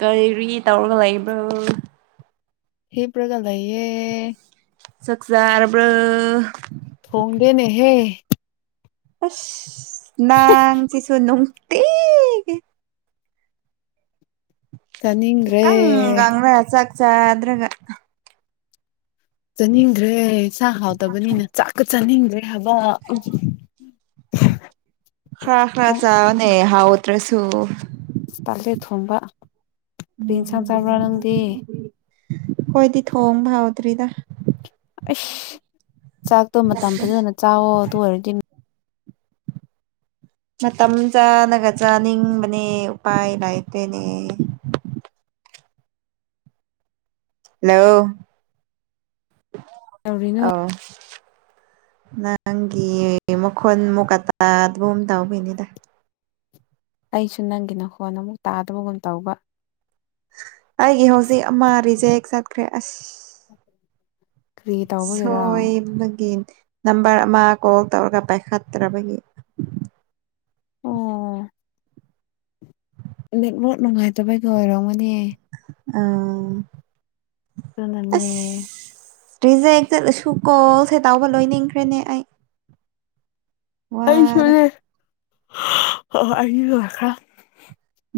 ꯀꯔꯤ ꯇꯧꯔꯒ ꯂꯩꯕ꯭ꯔꯣ ꯍꯤꯞꯄꯒ ꯂꯩꯌꯦ ꯆꯥꯛ ꯆꯥꯔꯕ꯭ꯔꯣ ꯊꯣꯡꯗꯦꯅꯦꯍꯦ ꯑꯁ ꯅꯪꯁꯤꯁꯨꯨ ꯅꯨꯡꯇꯤꯒꯤ ꯆꯥꯅꯤꯡꯗ꯭ꯔꯦ ꯑꯗꯨꯝ ꯀꯪꯪꯥ ꯆꯥꯛ ꯆꯥꯗ꯭ꯔꯒ ꯆꯥꯅꯤꯡꯗ꯭ꯔꯦ ꯆꯥꯛ ꯍꯥꯎꯗꯕꯅꯤꯅ ꯆꯥꯛꯀ ꯆꯥꯅꯤꯡꯗ꯭ꯔꯦ ꯍꯥꯏꯕ ꯎꯝ ꯈꯔ ꯈꯔ ꯆꯥꯎꯅꯦ ꯍꯥꯎꯇ꯭ꯔꯁꯨꯨ ꯇꯜꯂꯦ ꯊꯣꯡꯕ ꯀꯩ ꯏꯟꯁꯥꯡ ꯎꯝ ꯆꯥꯕ꯭ꯔꯥ ꯅꯪꯗꯤ ꯑꯩꯈꯣꯏꯗꯤ ꯊꯣꯡꯕ ꯍꯥꯎꯗ꯭ꯔꯔꯤꯗ ꯑꯁ ꯆꯥꯛꯇꯣ ꯃꯇꯝ ꯐꯖꯅ ꯆꯥꯑꯣ ꯑꯗꯨ ꯑꯣꯏꯔꯗꯤ ꯃꯇꯝ ꯆꯥꯅꯒ ꯆꯥꯅꯤꯡꯕꯅꯦ ꯎꯄꯥꯏ ꯂꯩꯥꯇꯦ ꯅꯦ ꯍꯜꯂꯣ ꯇꯧꯔꯤꯅꯣ ꯑꯥꯎ ꯅꯪꯒꯤ ꯃꯈꯣꯜ ꯑꯃꯨꯛꯀ ꯇꯥꯗꯕꯒꯨꯝ ꯇꯧꯕꯩꯅꯤꯗ ꯑꯩꯁꯨ ꯅꯪꯒꯤ ꯅꯈꯣꯟ ꯑꯃꯨꯛ ꯇꯥꯗꯕꯒꯨꯝ ꯇꯧꯕ ꯑꯩꯒꯤ ꯍꯧꯖꯤꯛ ꯑꯃ ꯔꯤꯖꯦꯛ ꯆꯠꯈ꯭ꯔꯦ ꯑꯁ ꯀ꯭ꯔꯤ ꯇꯧꯕꯒꯤꯔꯥ ꯁꯣꯏꯕꯒꯤ ꯅꯝꯕꯔ ꯑꯃ ꯀꯣꯜ ꯇꯧꯔꯒ ꯄꯥꯏꯈꯠꯇ꯭ꯔꯕꯒꯤ ꯑꯣ ꯅꯦꯠ ꯋꯥꯔꯛ ꯅꯨꯡꯉꯥꯏꯇꯕꯩꯒ ꯑꯣꯏꯔꯝꯒꯤꯅꯦ ꯑꯥ ꯑꯗꯨꯅꯅꯦ ꯑꯁ ꯔꯤꯖꯦꯛ ꯆꯠꯂꯁꯨ ꯀꯣꯜ ꯁꯦ ꯇꯥꯎꯕ ꯂꯣꯏꯅꯤꯡꯈ꯭ꯔꯦꯅꯦ ꯑꯩ ꯑꯩ ꯋꯥꯔꯦ ꯁꯨꯅꯦ ꯑꯣ ꯑꯩꯒꯤꯁꯨ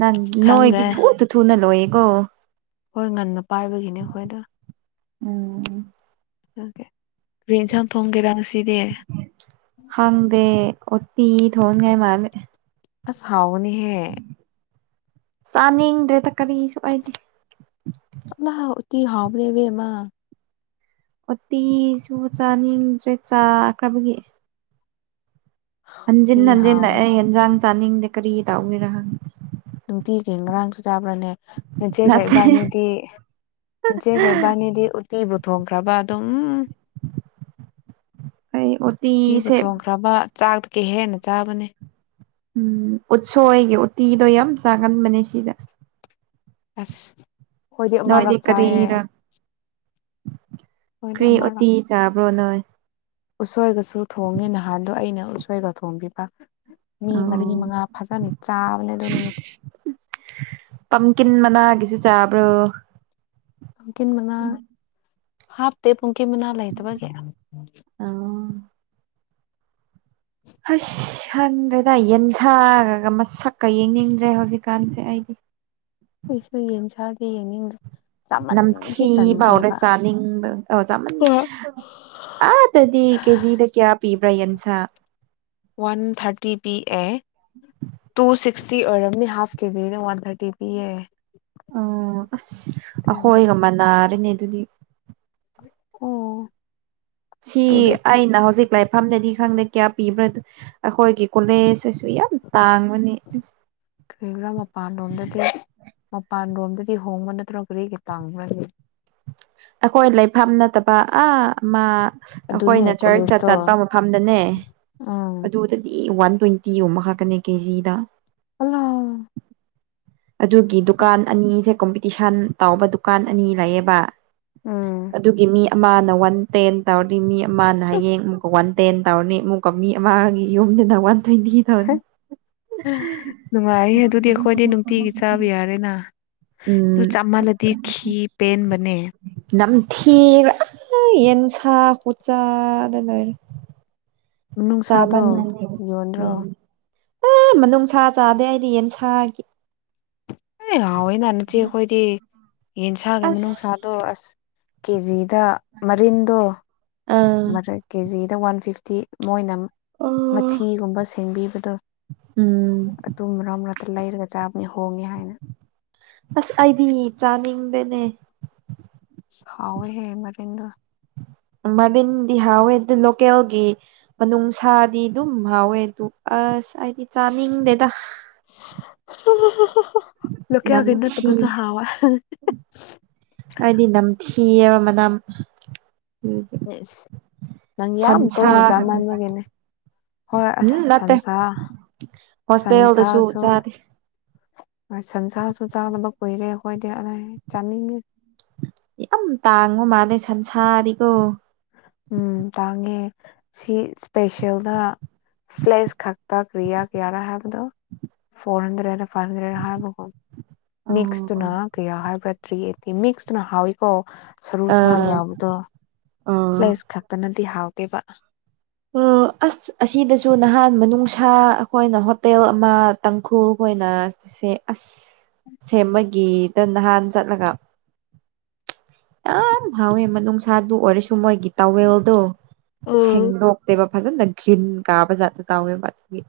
ꯅꯪ ꯅꯣꯏꯗꯤ ꯊꯨꯅ ꯊꯨꯅ ꯂꯣꯏꯌꯦꯀꯣ ꯍꯣꯏ ꯉꯟꯅ ꯄꯥꯏꯕꯒꯤꯅꯦ ꯑꯩꯈꯣꯏꯗ ꯎꯝ ꯑꯣ ꯀꯔꯤ ꯌꯦꯟꯁꯥꯡ ꯊꯣꯡꯒꯦꯔ ꯉꯁꯤꯗꯤ ꯈꯪꯗꯦ ꯎꯇꯤ ꯊꯣꯡꯗꯣꯏ ꯃꯥꯜꯂꯦ ꯑꯁ ꯍꯥꯎꯕꯅꯤ ꯍꯦ ꯆꯥꯅꯤꯡꯗ꯭ꯔꯦꯗ ꯀꯔꯤꯁꯨ ꯑꯩꯗꯤ ꯏꯃꯥ ꯎꯇꯤ ꯍꯥꯥꯎꯕꯅꯦ ꯏꯕꯦꯃ ꯎꯇꯤꯁꯨ ꯆꯥꯅꯤꯡꯗ꯭ꯔꯦ ꯆꯥꯈ꯭ꯔꯕꯒꯤ ꯍꯟꯖꯤꯟ ꯎꯇꯤ ꯍꯟꯖꯤꯟꯅ ꯍꯥꯎꯋꯦ ꯑꯩ ꯌꯦꯟꯖꯥꯡ ꯆꯥꯅꯤꯡꯗꯦ ꯀꯔꯤ ꯇꯧꯕꯒꯤꯔ ꯈꯪꯗꯦ ꯅꯨꯡꯇꯤꯒꯤ ꯉꯔꯥꯡꯁꯨ ꯆꯥꯕ꯭ꯔꯥꯅꯦ ꯅꯆꯦꯒ ꯅꯠꯇꯦ ꯏꯕꯥꯅꯤꯗꯤ ꯅꯆꯦꯒ ꯏꯕꯥꯅꯤꯗꯤ ꯎꯇꯤꯕꯨ ꯊꯣꯡꯈ꯭ꯔꯕ ꯑꯗꯨꯝ ꯑꯩ ꯎꯇꯤ ꯎꯇꯤꯕꯨ ꯊꯣꯡꯈ꯭ꯔꯕ ꯆꯥꯛꯇꯒꯤ ꯍꯦꯟꯅ ꯆꯥꯕꯅꯦ ꯎꯝ ꯎꯠꯁꯣꯏ ꯒꯤ ꯎꯇꯤꯗꯣ ꯌꯥꯝ ꯆꯥꯒꯟꯕꯅꯦ ꯁꯤꯗ ꯑꯁ ꯑꯩꯗꯤ ꯅꯣꯏꯗꯤ ꯑꯃꯔꯛ ꯆꯥꯏꯌꯦ ꯀꯔꯤꯔꯥ ꯑꯩꯈꯣꯏꯗꯤ ꯀ꯭ꯔꯤ ꯑꯃꯔꯛ ꯎꯇꯤ ꯆꯥꯕ꯭ꯔꯣ ꯅꯣꯏ ꯎꯁꯣꯏꯒꯁꯨ ꯊꯣꯡꯉꯦ ꯅꯍꯥꯟꯗꯣ ꯑꯩꯅ ꯎꯁꯣꯏꯒ ꯊꯣꯡꯕꯤꯕ ꯃꯤ ꯃꯔꯤ ꯑꯣ ꯃꯉꯥ ꯐꯖꯅ ꯆꯥꯕꯅꯦ ꯑ ꯑꯗꯨ ꯅꯨꯃꯤꯠꯇ ꯄꯝꯀꯤꯟ ꯃꯅꯥꯒꯤꯁꯨ ꯆꯥꯕ꯭ꯔꯣ ꯄꯝꯀꯤꯟ ꯃꯅꯥ ꯍꯥꯞꯇꯦ ꯄꯝꯀꯤꯟ ꯃꯅꯥ ꯂꯩꯇꯕꯒꯤ ꯑꯥ ꯑꯁ ꯈꯥꯪꯗ꯭ꯔꯦꯗ ꯌꯦꯟꯁꯥꯒ ꯃꯁꯛꯀ ꯌꯦꯡꯅꯤꯡꯗ꯭ꯔꯦ ꯍꯧꯖꯤꯛꯀꯥꯟꯁꯦ ꯑꯩꯗꯤ ꯑꯩꯁꯨ ꯌꯦꯟꯁꯗꯦ ꯌꯦꯡꯅꯤꯡꯗꯦ ꯅꯝꯊꯤꯕ ꯍꯧꯔꯦ ꯆꯥꯅꯤꯡꯕ ꯑ ꯆ ꯍꯣꯏ ꯑꯥꯗꯗꯤ ꯀꯦꯖꯤꯗ ꯀꯌꯥ ꯄꯤꯕ꯭ꯔꯥ ꯌꯦꯟꯁꯥ ꯋꯥꯟ ꯊꯥꯔꯇꯤ ꯄꯤ ꯑꯦ ꯇꯨ ꯁꯤꯛꯁꯇꯤ ꯑꯣꯏꯔꯝꯅꯤ ꯍꯥꯐ ꯀꯦꯖꯤꯅ ꯋꯥꯟ ꯊꯥꯔꯇꯤ ꯄꯤꯌꯦ ꯑꯣ ꯑꯁ ꯑꯗꯨꯒꯤ ꯑꯩꯈꯣꯏꯒ ꯑꯃ ꯅꯥꯔꯤꯅꯦ ꯑꯗꯨꯗꯤ ꯑꯣ ꯁꯤ ꯑꯗꯨꯗꯤ ꯑꯩꯅ ꯍꯧꯖꯤꯛ ꯂꯥꯏꯐꯝꯗꯗꯤ ꯈꯪꯗꯦ ꯀꯌꯥ ꯄꯤꯕ꯭ꯔꯥ ꯑꯩꯈꯣꯏꯒꯤ ꯀꯣꯂꯦꯖꯁꯨ ꯇꯥꯡꯕꯅꯤ ꯀꯔꯤꯒꯔꯥ ꯃꯄꯥꯟꯂꯣꯝꯗꯗꯤ ꯃꯄꯥꯟ ꯔꯣꯝꯗꯒꯤ ꯍꯣꯡꯕ ꯅꯠꯇ꯭ꯔꯒꯔꯤꯒꯩ ꯇꯥꯡꯈ꯭ꯔꯒꯦ ꯑꯩꯈꯣꯏ ꯂꯩꯐꯝ ꯅꯠꯇꯕ ꯑꯥ ꯃꯥ ꯑꯗꯨꯅꯦ ꯑꯩꯈꯣꯏꯅ ꯆꯔꯆꯠ ꯀꯣꯂꯦꯖꯇꯣ ꯆꯠꯄ ꯃꯐꯝꯗꯅꯦ ꯎꯝ ꯑꯗꯨꯗꯗꯤ ꯋꯥꯟ ꯇ꯭ꯋꯦꯟꯇꯤ ꯇꯤ ꯑꯛ ꯍꯥꯞꯀꯅꯤ ꯀꯦꯖꯤꯗ ꯑꯜꯂꯣ ꯑꯗꯨꯒꯤ ꯗꯨꯀꯥꯟ ꯑꯅꯤꯁꯦ ꯀꯣꯝꯄꯤꯇꯤꯁꯟ ꯇꯥꯎꯕ ꯗꯨꯀꯥꯟ ꯑꯅꯤ ꯂꯩꯌꯦꯕ ꯎꯝ ꯑꯗꯨꯒꯤ ꯃꯤ ꯑꯃꯅ ꯋꯥꯟ ꯇꯦꯟ ꯇꯧꯔꯗꯤ ꯃꯤ ꯑꯃꯅ ꯍꯌꯦꯡ ꯑꯃꯨꯛꯀ ꯋꯥꯟ ꯇꯦꯟ ꯇꯧꯔꯅꯤ ꯑꯃꯨꯛꯀ ꯃꯤ ꯑꯃꯒꯤ ꯌꯨꯝꯗꯨꯅ ꯋꯥꯟ ꯇ꯭ꯋꯦꯟꯇꯤ ꯇꯧꯅꯤ ꯅꯨꯡꯉꯥꯏ ꯑꯗꯨꯗꯤ ꯑꯩꯈꯣꯏꯗꯤ ꯅꯨꯡꯇꯤꯒꯤ ꯆꯥꯕ ꯌꯥꯔꯦꯅ ꯑꯗꯨ ꯎꯝ ꯆꯥꯃꯜꯂꯗꯤ ꯈꯤ ꯄꯦꯟꯕꯅꯦ ꯅꯝ ꯊꯤꯔ ꯌꯦꯟꯁ ꯍꯨꯆꯗꯗꯣꯏꯔꯤ ꯆꯥꯕ ꯃꯅꯨꯡꯁꯥꯗꯣ ꯌꯣꯟꯗ꯭ꯔꯣ ꯎꯝ ꯑꯦ ꯃꯅꯨꯡꯅꯨꯡꯁꯥ ꯆꯥꯗꯦ ꯑꯩꯗꯤ ꯌꯦꯟ ꯁꯥꯥꯒꯤ ꯑꯦ ꯍꯥꯎꯋꯦ ꯅꯥꯥꯟꯟꯅꯆꯦ ꯑꯩꯈꯣꯏꯗꯤ ꯌꯦꯟꯁꯥꯒꯤ ꯑꯁ ꯃꯅꯨꯡꯅꯨꯡꯁꯥꯗꯣ ꯑꯁ ꯀꯦꯖꯤ ꯁꯤꯗ ꯃꯔꯤꯟꯗꯣ ꯑꯥ ꯀꯦꯖꯤꯗ ꯋꯥꯟ ꯐꯤꯐꯇꯤ ꯃꯣꯏꯅ ꯃꯊꯤꯒꯨꯝꯕ ꯁ ꯁꯦꯝꯕꯤꯕꯗꯣ ꯎꯝ ꯇꯨꯝ ꯃꯔꯛ ꯃꯔꯛꯇ ꯂꯩꯔꯒ ꯆꯥꯕꯅꯤ ꯍꯣꯡꯉꯦ ꯍꯥꯏꯅ ꯑꯁ ꯑꯩꯗꯤ ꯆꯥꯅꯤꯡꯗꯦꯅꯦ ꯍꯥꯎꯋꯦꯍꯦ ꯃꯔꯤꯟꯗꯣ ꯃꯔꯤꯟ ꯗꯤ ꯍꯥꯎꯋꯦ ꯑꯗꯣ ꯂꯣꯀꯦꯜꯒꯤ ꯃꯅꯨꯡꯁꯥꯗꯤ ꯑꯗꯨꯝ ꯍꯥꯎꯋꯦ ꯑꯁ ꯑꯩꯗꯤ ꯆꯥꯅꯤꯡꯗꯦꯗ ꯂꯣꯀꯦꯜꯒꯤ ꯅꯝꯊꯤ ꯅꯠꯇꯕꯁꯨ ꯍꯥꯎꯋꯦ ꯑꯩꯗꯤ ꯅꯝꯊꯤꯌꯦꯕ ꯃꯅꯝ ꯏꯁ ꯅꯪ ꯌꯥꯝ ꯁꯟꯁꯥ ꯇꯣꯏꯅ ꯈꯛꯇꯅꯤ ꯆꯥꯃꯟꯅꯕꯒꯤꯅꯦ ꯍꯣꯏ ꯎꯝ ꯑꯁ ꯅꯠꯇꯦ ꯁꯟꯁꯥ ꯍꯣꯁꯇꯦꯜꯗꯁꯨ ꯁꯟꯁꯥꯁꯨ ꯆꯥꯗꯦ ꯁꯟꯁꯥꯁꯨ ꯆꯥꯗꯕ ꯀꯨꯏꯔꯦ ꯑꯩꯈꯣꯏꯗꯤ ꯆꯥꯅꯤꯡꯉꯤ ꯌꯥꯝ ꯇꯥꯡꯕ ꯃꯥꯜꯂꯦ ꯁꯟꯁꯥꯗꯤꯀꯣ ꯎꯝ ꯇꯥꯡꯉꯦ ꯁꯤ ꯁꯄꯦꯁꯦꯜꯗ ꯐ꯭ꯂꯦꯁ ꯈꯛꯇ ꯀꯌꯥ ꯀꯌꯥꯔ ꯍꯥꯏꯕꯗꯣ ꯐꯣꯔ ꯍꯟꯗ꯭ꯔꯦꯠꯔ ꯐꯥꯏꯚ ꯍꯟ꯭ꯔꯦꯠꯔ ꯍꯥꯏꯕꯀꯣ ꯃꯤꯛꯁꯇꯨꯅ ꯑꯣ ꯀꯌꯥ ꯍꯥꯏꯕ꯭ꯔꯥ ꯊ꯭ꯔꯤ ꯑꯩꯠꯇꯤ ꯃꯤꯛꯁꯇꯨꯅ ꯍꯥꯎꯏꯀꯣ ꯁꯔꯨ ꯑ ꯁꯔꯥꯡ ꯌꯥꯎꯕꯗꯣ ꯑ ꯐ꯭ꯂꯦꯁ ꯈꯛꯇꯅꯗꯤ ꯍꯥꯎꯇꯦꯕ ꯎꯝ ꯑꯁ ꯑꯁꯤꯗꯁꯨ ꯅꯍꯥꯟ ꯃꯅꯨꯡꯁꯥ ꯑꯩꯈꯣꯏꯅ ꯍꯣꯇꯦꯜ ꯑꯃ ꯇꯥꯡꯈꯨꯜ ꯈꯣꯏꯅ ꯁꯦ ꯑꯁ ꯁꯦꯝꯃꯒꯤꯗ ꯅꯍꯥꯟ ꯆꯠꯂꯒ ꯌꯥꯝ ꯍꯥꯎꯋꯦ ꯃꯅꯨꯡꯁꯥꯗꯨ ꯑꯣꯏꯔꯁꯨ ꯃꯣꯏꯒꯤ ꯇꯋꯦꯜꯗꯣ ꯎꯝ ꯁꯦꯡꯗꯣꯛ ꯕꯥ ꯐꯖꯟꯅꯒ꯭ꯔꯤꯟ ꯀꯥꯕꯖꯥꯠꯇꯣ ꯇꯧꯋꯦꯕ ꯑꯗꯨꯒꯤ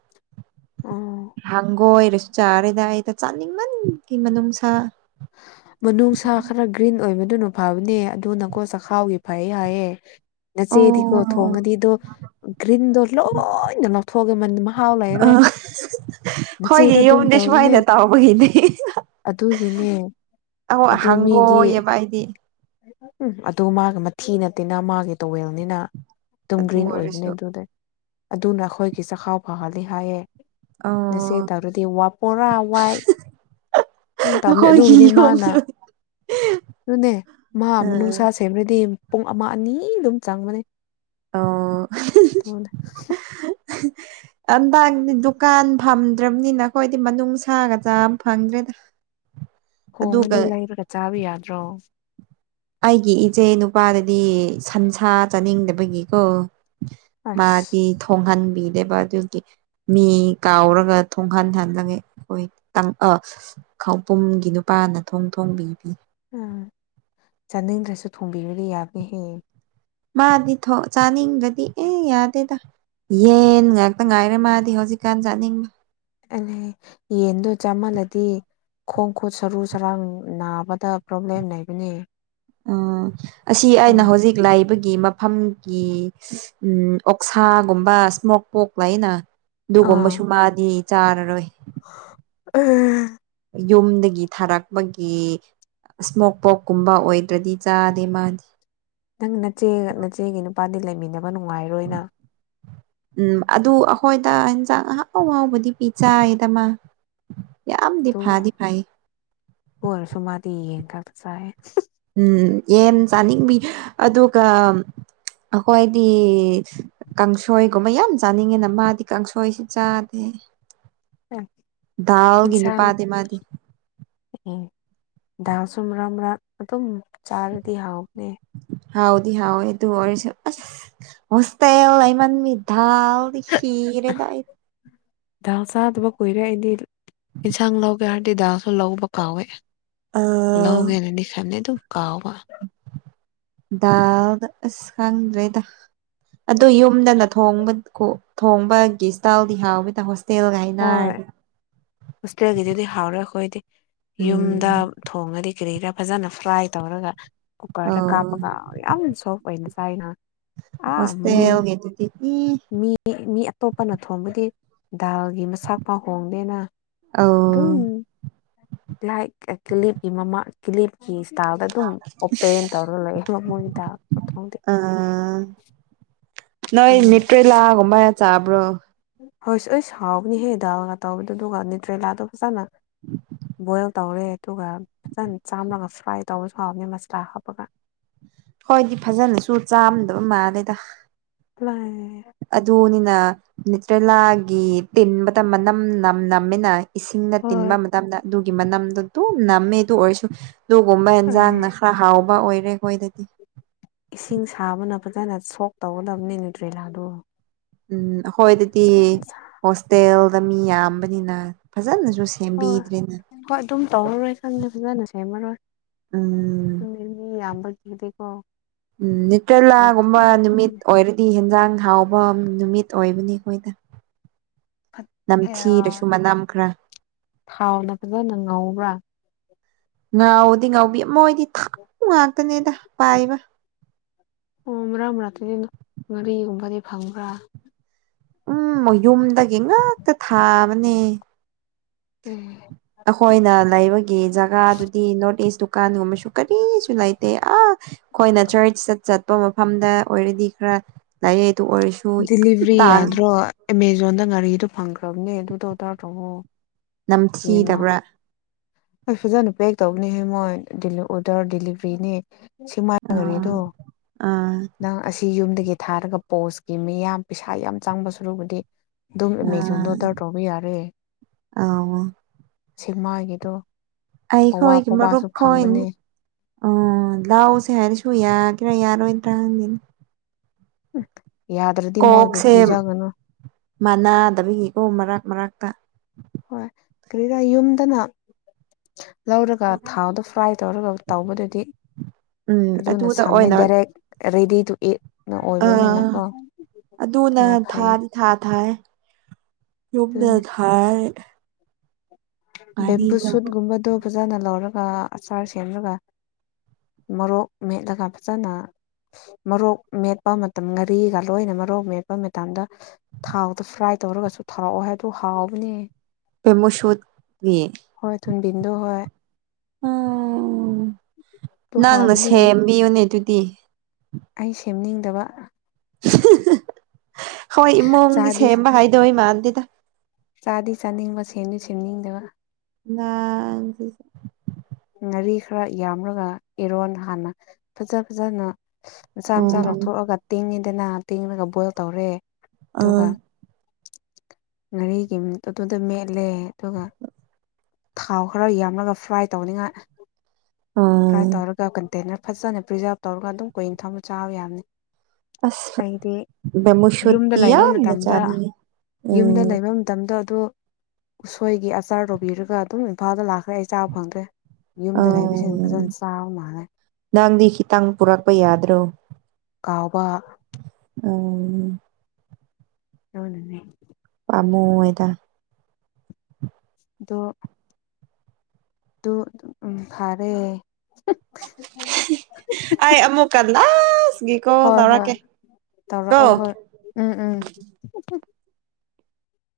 ꯎꯝ ꯍꯪꯒꯣꯏꯔꯁꯨ ꯆꯥꯔꯦꯗꯥ ꯑꯩꯗꯣ ꯆꯥꯅꯤꯡꯃꯟꯒꯤ ꯃꯅꯨꯡꯁꯥ [inaudible] ꯃꯅꯨꯡꯁꯥ ꯈꯔ ꯒ꯭ꯔꯤꯟ ꯑꯣꯏꯕꯗꯨꯅ ꯐꯕꯅꯦ ꯑꯗꯨ ꯅꯀꯣ ꯆꯈꯥꯎꯒꯤ ꯐꯩ ꯍꯥꯏꯌꯦ ꯅꯆꯦꯗꯤꯀꯣ ꯑꯣ ꯊꯣꯡꯉꯗꯤꯗꯣ ꯒ꯭ꯔꯤꯟꯗꯣ ꯂꯣꯏꯅ ꯂꯧꯊꯣꯛ ꯃꯟ ꯃꯍꯥꯎ ꯑ ꯂꯩꯔꯔꯣꯏ ꯅꯆꯦꯗꯣ ꯍꯣꯏꯒꯤ ꯑꯗꯨꯝ ꯌꯨꯝꯗꯤ ꯇꯧꯅꯦ ꯁꯨꯃꯥꯏꯅ ꯇꯥꯎꯕꯒꯤꯅꯤ ꯑꯗꯨꯒꯤꯅꯦ ꯑꯧ ꯑꯗꯨ ꯃꯤꯗꯤ ꯍꯪꯒꯣꯏꯑꯦꯕ ꯑꯩꯗꯤ ꯑꯗꯨ ꯃꯥꯒ ꯃꯊꯤ ꯅꯠꯇꯦꯅ ꯃꯥꯒꯤ ꯇꯣꯋꯦꯜꯅꯤꯅ ꯑꯗꯨꯝ ꯑꯗꯨ ꯒ꯭ꯔꯤꯟ ꯑꯣꯏꯕꯅꯦ ꯑꯣꯏꯔꯁꯨ ꯑꯗꯨꯗ ꯑꯗꯨꯅ ꯑꯩꯈꯣꯏꯒꯤ ꯆꯈꯥꯎ ꯐꯍꯜꯂꯤ ꯍꯥꯏꯌꯦ ꯑꯣ ꯅꯆꯦ ꯇꯧꯔꯗꯤ ꯋꯥꯄꯣꯔꯥ ꯋꯥꯏꯠ [unintelligible] ꯇꯧꯕꯅꯦ ꯑꯩꯈꯣꯏꯒꯤ ꯑꯗꯨꯒꯤꯅꯦ ꯃꯥꯅ ꯌꯨꯝꯁꯨ ꯑꯗꯨꯅꯦ ꯃꯥ ꯎꯝ ꯃꯅꯨꯡꯁꯥꯁꯦ ꯁꯦꯝꯕ꯭ꯔꯗꯤ ꯄꯨꯡ ꯑꯃ ꯑꯅꯤ ꯑꯗꯨꯝ ꯆꯪꯕꯅꯦ ꯑꯣ [unintelligible] ꯍꯟꯗꯡꯗꯤ ꯗꯨꯀꯥꯟ ꯐꯝꯗ꯭ꯔꯕꯅꯤꯅ ꯑꯩꯈꯣꯏꯗꯤ ꯃꯅꯨꯡꯁꯥꯒ ꯆꯥ ꯐꯪꯗ꯭ꯔꯦꯗ ꯑꯗꯨꯒ ꯍꯣꯡꯉꯗꯤ ꯂꯩꯔꯒ ꯆꯥꯕ ꯌꯥꯗ꯭ꯔꯣ ꯑꯩꯒꯤ ꯏꯆꯦ ꯅꯨꯄꯥꯗꯗꯤ ꯁꯟꯁꯥ ꯆꯥꯅꯤꯡꯗꯕꯒꯤꯀꯣ ꯑꯁ ꯃꯥꯗꯤ ꯊꯣꯡꯍꯟꯕꯤꯗꯦꯕ ꯑꯗꯨꯒꯤ ꯃꯤ ꯀꯥꯎꯔꯒ ꯊꯣꯡꯍꯟꯍꯜꯂꯒꯦ ꯑꯩꯈꯣꯏ ꯇꯪꯑ ꯈꯥꯎꯄꯨꯝꯒꯤ ꯅꯨꯄꯥꯅ ꯊꯣꯡ ꯊꯣꯡꯕꯤꯕꯤ ꯎꯝ ꯆꯥꯅꯤꯡꯗ꯭ꯔꯁꯨ ꯊꯣꯡꯕꯤꯕꯗꯤ ꯌꯥꯕꯅꯦꯍꯦ ꯃꯥꯗꯤ ꯊꯣ ꯆꯥꯅꯤꯡꯗꯗꯤ ꯑꯦ ꯌꯥꯗꯦꯗ ꯌꯦꯟ ꯉꯥꯛꯇ ꯉꯥꯏꯔꯦ ꯃꯥꯗꯤ ꯍꯧꯖꯤꯛꯀꯥꯟ ꯆꯥꯅꯤꯡꯕ ꯌꯦꯟꯗꯣ ꯆꯥꯃꯜꯂꯗꯤ ꯈꯣꯡ ꯈꯨꯠ ꯁꯔꯨ ꯁꯔꯥꯡ ꯅꯥꯕꯗ ꯄ꯭ꯔꯣꯕ꯭ꯂꯦꯝ ꯂꯩꯕꯅꯤ ꯑꯁꯤ ꯑꯩꯅ ꯍꯧꯖꯤꯛ ꯂꯩꯕꯒꯤ ꯃꯐꯝꯒꯤ ꯎꯝ ꯑꯣꯛꯁꯥꯒꯨꯝꯕ ꯁꯃꯣꯛ ꯄꯣꯛ ꯂꯩꯅ ꯑꯗꯨꯒꯨꯝꯕꯁꯨ ꯑꯥ ꯃꯥꯗꯤ ꯆꯥꯔꯔꯣꯏ [unintelligible] ꯌꯨꯝꯗꯒꯤ ꯊꯥꯔꯛꯄꯒꯤ ꯁꯃꯣꯛ ꯄꯣꯛꯀꯨꯝꯕ ꯑꯣꯏꯗ꯭ꯔꯗꯤ ꯆꯥꯗꯦ ꯃꯥꯗꯤ ꯅꯪ ꯅꯆꯦ ꯅꯆꯦꯒꯤ ꯅꯨꯄꯥꯗꯤ ꯂꯩꯃꯤꯟꯅꯕ ꯅꯨꯡꯉꯥꯏꯔꯣꯏꯅ ꯎꯝ ꯑꯗꯨ ꯑꯍꯣꯏꯗ ꯏꯟꯖꯥꯡ ꯑꯍꯥꯎ ꯍꯥꯎꯕꯗꯤ ꯄꯤꯆꯥꯏꯗ ꯃꯥ ꯌꯥꯝꯗꯤ ꯇꯨ ꯐꯥꯗꯤ ꯐꯩ ꯑꯗꯨ ꯑꯣꯏꯔꯁꯨ ꯃꯥꯗꯤ ꯌꯦꯡ ꯈꯛꯇ ꯆꯥꯏ ꯎꯝ ꯌꯦꯟ ꯆꯥꯅꯤꯡꯕꯤ ꯑꯗꯨꯒ ꯑꯩꯈꯣꯏꯗꯤ ꯀꯥꯡꯁꯣꯏꯒꯨꯝꯕ ꯌꯥꯝ ꯆꯥꯅꯤꯡꯉꯤꯅ ꯃꯥꯗꯤ ꯀꯥꯡꯁꯣꯏꯁꯤ ꯆꯥꯗꯦ ꯗꯥꯜꯒꯤ ꯏꯟꯁꯥꯡ ꯅꯨꯄꯥꯗꯦ ꯃꯥꯗꯤ ꯗꯥꯜꯁꯨ ꯃꯔꯛ ꯃꯔꯛ ꯑꯗꯨꯝ ꯆꯥꯔꯗꯤ ꯍꯥꯎꯕꯅꯦ ꯍꯥꯎꯗꯤ ꯍꯥꯎꯑꯦ ꯑꯗꯨ ꯑꯣꯏꯔꯁꯨ ꯍꯣꯁꯇꯦꯜ ꯂꯩꯃꯟꯕꯩ ꯗꯥꯜꯗꯤ ꯈꯤꯔꯦꯗ ꯑꯩ ꯗꯥꯜ ꯆꯥꯗꯕ ꯀꯨꯏꯔꯦ ꯑꯩꯗꯤ ꯏꯟꯁꯥꯡ ꯂꯧꯒꯦ ꯍꯥꯏꯔꯗꯤ ꯗꯥꯜꯁꯨ ꯂꯧꯕ ꯀꯥꯎꯋꯦ ꯂꯧꯒꯦꯅꯗꯤ ꯈꯜꯂꯤ ꯑꯗꯨꯝ ꯀꯥꯎꯕ ꯗꯥꯜꯗ ꯑꯁ ꯈꯪꯗ꯭ꯔꯦꯗ ꯑꯗꯨ ꯌꯨꯝꯗꯅ ꯊꯣꯡꯕ ꯀꯨ ꯊꯣꯡꯕꯒꯤ ꯁꯇꯥꯏꯜꯗꯤ ꯍꯥꯎꯋꯦꯗ ꯍꯣꯁ ꯍꯣꯏ ꯍꯣꯁꯇꯦꯜꯒꯤꯗꯨꯗꯤ ꯍꯥꯎꯔꯣꯏ ꯑꯩꯈꯣꯏꯗꯤ ꯎꯝ ꯌꯨꯝꯗ ꯊꯣꯡꯉꯗꯤ ꯀꯔꯤꯔꯥ ꯐꯖꯅ ꯐ꯭ꯔꯥꯏ ꯇꯧꯔꯒ ꯀꯨꯀꯔꯗ ꯑꯧ ꯀꯥꯞꯄꯒ ꯌꯥꯝ ꯁꯣꯝ ꯑꯣꯏꯅ ꯆꯥꯏꯅ ꯑ ꯃꯤ ꯍꯣꯁꯇꯦꯜꯒꯤꯗꯨꯗꯤ ꯏ ꯃꯤ ꯃꯤ ꯃꯤ ꯑꯇꯣꯞꯄꯅ ꯊꯣꯡꯕꯗꯤ ꯗꯥꯜꯒꯤ ꯃꯁꯥꯛ ꯄꯥꯎ ꯍꯣꯡꯗꯦꯅ ꯗꯨꯝ ꯑꯧ ꯂꯥꯏꯛ ꯀꯂꯤꯞꯄꯤ ꯃꯃꯥ ꯀꯤꯂꯤꯞꯀꯤ ꯁꯇꯥꯜꯗ ꯑꯗꯨꯝ ꯑꯣꯄꯦꯟ ꯇꯧꯔꯒ ꯂꯩ ꯃꯣꯏ ꯗꯜ ꯈꯨꯊꯣꯡꯗꯤ ꯑ ꯅꯣꯏ ꯑꯗꯨꯅꯤ ꯅꯨꯇ꯭ꯔꯦꯂ ꯒꯨꯝꯕ ꯆꯕ꯭ꯔꯣ ꯍꯣꯏ ꯑꯩꯁ ꯍꯥꯎꯕꯅꯦꯍꯦ ꯗꯥꯜꯒ ꯇꯧꯕꯗꯣ ꯑꯗꯨꯒ ꯅ꯭ꯌꯨꯇ꯭ꯔꯦꯂꯥꯗꯣ ꯐꯖꯅ ꯕꯣꯏꯜ ꯇꯧꯔꯦ ꯑꯗꯨꯒ ꯐꯖꯅ ꯆꯥꯝꯂꯒ ꯐ꯭ꯔꯥꯏ ꯇꯧꯕꯁꯨ ꯍꯕꯅꯦ ꯃꯁꯂꯥ ꯍꯥꯞꯄꯒ ꯍꯣꯏꯗꯤ ꯐꯖꯅꯁꯨ ꯆꯥꯝꯗꯕ ꯃꯥꯜꯂꯦꯗ [unintelligible] ꯑꯗꯨꯅꯤꯅ ꯅꯤꯌꯨꯇ꯭ꯔꯦꯂꯥꯒꯤ ꯇꯤꯟꯕꯗ ꯃꯅꯝ ꯅꯝ ꯅꯝꯃꯤꯅ ꯏꯁꯤꯡꯗ ꯇꯤꯟꯕ ꯍꯣꯏ ꯃꯠ ꯃꯇꯝꯗ ꯑꯗꯨꯒꯤ ꯃꯅꯝꯗꯨ ꯑꯗꯨꯝ ꯅꯝꯃꯦ ꯑꯗꯨ ꯑꯣꯏꯔꯁꯨ ꯑꯗꯨꯒꯨꯝꯕ ꯑꯦꯟꯖꯥꯡꯅ ꯎꯝ ꯈꯔ ꯍꯥꯎꯕ ꯑꯣꯏꯔꯦ ꯑꯈꯣꯏꯗꯗꯤ ꯏꯁꯤꯡ ꯁꯥꯕꯅ ꯐꯖꯅ ꯁꯣꯛ ꯇꯧꯒꯗꯕꯅꯤ ꯅꯤꯌꯨꯇ꯭ꯔꯦꯂꯥꯗꯣ ꯎꯝ ꯑꯈꯣꯏꯗꯗꯤ ꯍꯣꯁꯇꯦꯜꯗ ꯃꯤ ꯌꯥꯝꯕꯅꯤꯅ ꯐꯖꯅꯖꯨ ꯍꯣꯏ ꯁꯦꯝꯕꯤꯗ꯭ꯔꯦꯅ ꯍꯣꯏ ꯑꯗꯨꯝ ꯇꯧꯔꯔꯣꯏ ꯈꯪꯉꯤ ꯐꯖꯅ ꯁꯦꯝꯃꯔꯣꯏ ꯎꯝ ꯃꯤ ꯌꯥꯝꯕꯒꯤ ꯗꯤꯀꯣ ꯅꯤꯌꯨꯇ꯭ꫪꯦꯂꯥ ꯒꯨꯝꯕ ꯅꯨꯃꯤꯠ ꯊꯣꯡꯉꯅꯤ ꯑꯣꯏꯔꯗꯤ ꯍꯦꯟꯖꯥꯡ ꯍꯥꯎꯕ ꯅꯨꯃꯤꯠ ꯑꯣꯏꯕꯅꯤ ꯑꯈꯣꯏꯗ ꯃꯅꯝ ꯈꯔ ꯊꯥꯎꯅ ꯐꯖꯅ ꯉꯥꯎꯕ꯭ꯔꯥ ꯉꯥꯎꯗꯤ ꯉꯥꯎꯕꯤ ꯃꯣꯏꯗꯤ ꯊꯥꯎ ꯉꯥꯛꯇꯅꯦꯗ ꯄꯥꯏꯕ ꯑꯣ ꯃꯔꯥꯝ ꯃꯔꯛꯇꯗꯤ ꯉꯥꯔꯤꯒꯨꯝꯕꯗꯤ ꯐꯪꯕ꯭ꯔꯥ ꯎꯝ ꯃꯌꯨꯝꯗꯒꯤ ꯉꯥꯛꯇ ꯊꯥꯕꯅꯦ [unintelligible] ꯑꯍꯣꯏꯅ ꯂꯩꯕꯒꯤ ꯖꯒꯥꯗꯨꯗꯤ ꯅꯣꯔꯠ ꯏꯁ ꯗꯨꯀꯥꯟꯒꯨꯝꯕꯁꯨ ꯀꯔꯤꯁꯨ ꯂꯩꯇꯦ ꯑꯥ ꯑꯈꯣꯏꯅ ꯆꯔꯠꯁ ꯆꯠ ꯆꯠꯄ ꯃꯐꯝꯗ ꯑꯣꯏꯔꯗꯤ ꯈꯔ ꯂꯥꯏꯔꯤ ꯗꯨ ꯑꯣꯏꯔꯁꯨ ꯗꯤꯂꯤꯚ꯭ꯔꯤ ꯇꯥꯡꯉꯦ ꯌꯥꯗ꯭ꯔꯣ ꯑꯦꯃꯦꯖꯣꯟꯗ ꯉꯥꯔꯤꯗꯨ ꯐꯪꯈ꯭ꯔꯕꯅꯦ ꯑꯗꯨꯗꯣ ꯑꯣꯔꯗꯔ ꯇꯧꯋꯣ ꯌꯦꯡꯉꯣ ꯅꯝꯊꯤꯗꯕ꯭ꯔꯥ ꯐꯖꯅ ꯄꯦꯛ ꯇꯧꯕꯅꯤꯍꯦ ꯃꯣꯏ ꯗꯤꯂꯤ ꯑꯣꯗꯔ ꯗꯤꯂꯤꯚ꯭ꯔꯤꯅꯤ ꯁꯦꯛꯃꯥꯏ ꯑꯥ ꯉꯥꯔꯤꯗꯣ ꯑꯥ ꯅꯪ ꯑꯁꯤ ꯌꯨꯝꯗꯒꯤ ꯊꯥꯔꯒ ꯄꯣꯁꯀꯤ ꯃꯤ ꯌꯥꯝ ꯄꯩꯁꯥ ꯌꯥꯝ ꯆꯪꯕ ꯁꯔꯨꯛꯕꯨꯗꯤ ꯗꯨꯝ ꯑꯦꯃꯦꯖꯣꯟꯗ ꯑꯥ ꯑꯣꯗꯔ ꯇꯧꯕ ꯌꯥꯔꯦ ꯑꯧ ꯁꯦꯛꯃꯥꯏꯒꯤꯗꯣ ꯑꯩ ꯄꯋꯥ ꯈꯣꯏꯒꯤ ꯃꯔꯨꯞ ꯄꯋꯥꯁꯨ ꯀꯣꯏ ꯐꯪꯕꯅꯦ ꯑꯣ ꯂꯥꯎꯁꯦ ꯍꯥꯏꯔꯁꯨ ꯌꯥꯒꯦꯔꯥ ꯌꯥꯔꯣꯏꯗ꯭ꯔꯥ ꯈꯪꯗꯦꯗ ꯎꯝ ꯌꯥꯗ꯭ꯔꯦ ꯀꯣꯛꯁꯦ ꯃꯅꯥꯗꯕꯒꯤꯀꯣ ꯃꯔꯛ ꯃꯔꯛꯇ ꯍꯣꯏ ꯀꯔꯤꯔ ꯌꯨꯝꯗꯅ ꯂꯧꯔꯒ ꯊꯥꯎꯗ ꯐ꯭ꯔꯥꯏ ꯇꯧꯔꯒ ꯇꯧꯕꯗꯗꯤ ꯎꯝ ꯑꯗꯨꯅ ꯑꯗꯨꯗ ꯁꯝꯃꯦ ꯗꯥꯔꯦꯛ ꯔꯦꯗꯤꯇꯨ ꯏꯠ ꯑ ꯑꯗꯨꯅ ꯊꯥ ꯊꯥ ꯊꯥꯏ ꯌꯨꯝꯗ ꯑꯗꯨꯅꯤ ꯊꯥꯏ ꯕꯦꯝꯕꯨ ꯉꯥꯔꯤꯗꯣ ꯁꯨꯠꯒꯨꯝꯕꯗꯣ ꯐꯖꯅ ꯂꯧꯔꯒ ꯑꯆꯥꯔ ꯁꯦꯝꯂꯒ ꯃꯣꯔꯣꯛ ꯃꯦꯠꯂꯒ ꯐꯖꯅ ꯃꯣꯔꯣꯛ ꯃꯦꯠꯄ ꯃꯇꯝ ꯉꯥꯔꯤꯒ ꯂꯣꯏꯅ ꯃꯔꯣꯛ ꯃꯦꯠꯄ ꯃꯇꯝꯗ ꯊꯥꯎꯗ ꯐ꯭ꯔꯥꯏ ꯇꯧꯔꯒꯁꯨ ꯊꯥꯎꯑꯣꯏ ꯍꯥꯏꯗꯨ ꯍꯥꯎꯕꯅꯦ ꯕꯦꯝꯕꯨꯁꯨꯠ ꯒꯤ ꯍꯣꯏ ꯊꯨꯟꯕꯤꯟꯗꯣ ꯍꯣꯏ ꯎ ꯑꯗꯨ ꯅꯪꯅ ꯍꯥꯎꯕꯅꯦ ꯁꯦꯝꯕꯤꯌꯨꯅꯦ ꯑꯗꯨꯗꯤ ꯑꯩ ꯁꯦꯝꯅꯤꯡꯗꯕ ꯍꯣꯏ ꯏꯃꯨꯡꯒꯤ ꯆꯥꯗꯤ ꯁꯦꯝꯕ ꯍꯩꯗꯣꯏ ꯃꯥꯟꯗꯦꯗ ꯆꯥꯗꯤ ꯆꯥꯅꯤꯡꯕ ꯁꯦꯝꯗꯤ ꯁꯦꯝꯅꯤꯡꯗꯕ ꯅꯥꯟ ꯖꯤꯖꯨ ꯉꯥꯔꯤ ꯈꯔ ꯌꯥꯝꯂꯒ ꯏꯔꯣꯟ ꯍꯥꯟꯅ ꯐꯖ ꯐꯖꯅ ꯃꯆꯥ ꯃꯆꯥ ꯎꯝ ꯂꯧꯊꯣꯛꯑꯒ ꯇꯤꯡꯉꯤꯗꯅ ꯇꯤꯡꯉꯒ ꯕꯣꯏꯜ ꯇꯧꯔꯦ ꯑꯥ ꯑꯗꯨꯒ ꯉꯥꯔꯤꯒꯤ ꯑꯗꯨꯗ ꯃꯦꯠꯂꯦ ꯑꯗꯨꯒ ꯊꯥꯎ ꯈꯔ ꯌꯥꯝꯂꯒ ꯐ꯭ꯔꯥꯏ ꯇꯧꯅꯤꯉꯥꯏ ꯐ꯭ꯔꯥꯏ ꯑꯥ ꯇꯧꯔꯒ ꯀꯟꯇꯦꯅꯔ ꯐꯖꯅ ꯄ꯭ꯔꯤꯖꯥꯕ ꯇꯧꯔꯒ ꯑꯗꯨꯝ ꯀꯨꯏ ꯊꯝꯃ ꯆꯥꯕ ꯌꯥꯅꯤ ꯑꯁ ꯑꯩꯗꯤ ꯕꯦꯝꯕꯨ ꯌꯨꯝꯗ ꯁꯨꯠꯇꯤ ꯂꯩꯕ ꯌꯥꯝꯅ ꯃꯇꯝꯗ ꯆꯥꯅꯤꯡꯉꯤ ꯌꯨꯝꯗ ꯎꯝ ꯂꯩꯕ ꯃꯇꯝꯗꯣ ꯑꯗꯨ ꯎꯁꯣꯏꯒꯤ ꯑꯆꯥꯔ ꯇꯧꯕꯤꯔꯒ ꯑꯗꯨꯝ ꯏꯝꯐꯥꯜꯗ ꯂꯥꯛꯈ꯭ꯔꯦ ꯑꯩ ꯆꯥꯕ ꯐꯪꯗ꯭ꯔꯦ ꯌꯨꯝꯗ ꯂꯩꯕꯁꯤꯡ ꯑꯥ ꯐꯖꯅ ꯆꯥ ꯃꯥꯜꯂꯦ ꯅꯪꯗꯤ ꯈꯤꯇꯪ ꯄꯨꯔꯛꯄ ꯌꯥꯗ꯭ꯔꯣ ꯀꯥꯎꯕ ꯎꯝ [unintelligible] ꯄꯥꯃꯨꯋꯦꯗ ꯑꯗꯣ ꯑꯗꯨ ꯎꯝ ꯐꯔꯦ ꯑꯩ ꯑꯃꯨꯛꯀ ꯂꯥꯁꯒꯤ ꯀꯣꯜ ꯍꯣꯏ ꯍꯣꯏ ꯇꯧꯔꯛꯀꯦ ꯀꯣ ꯇꯧꯔꯛꯑꯣ ꯍꯣꯏ ꯎꯝ ꯎꯝ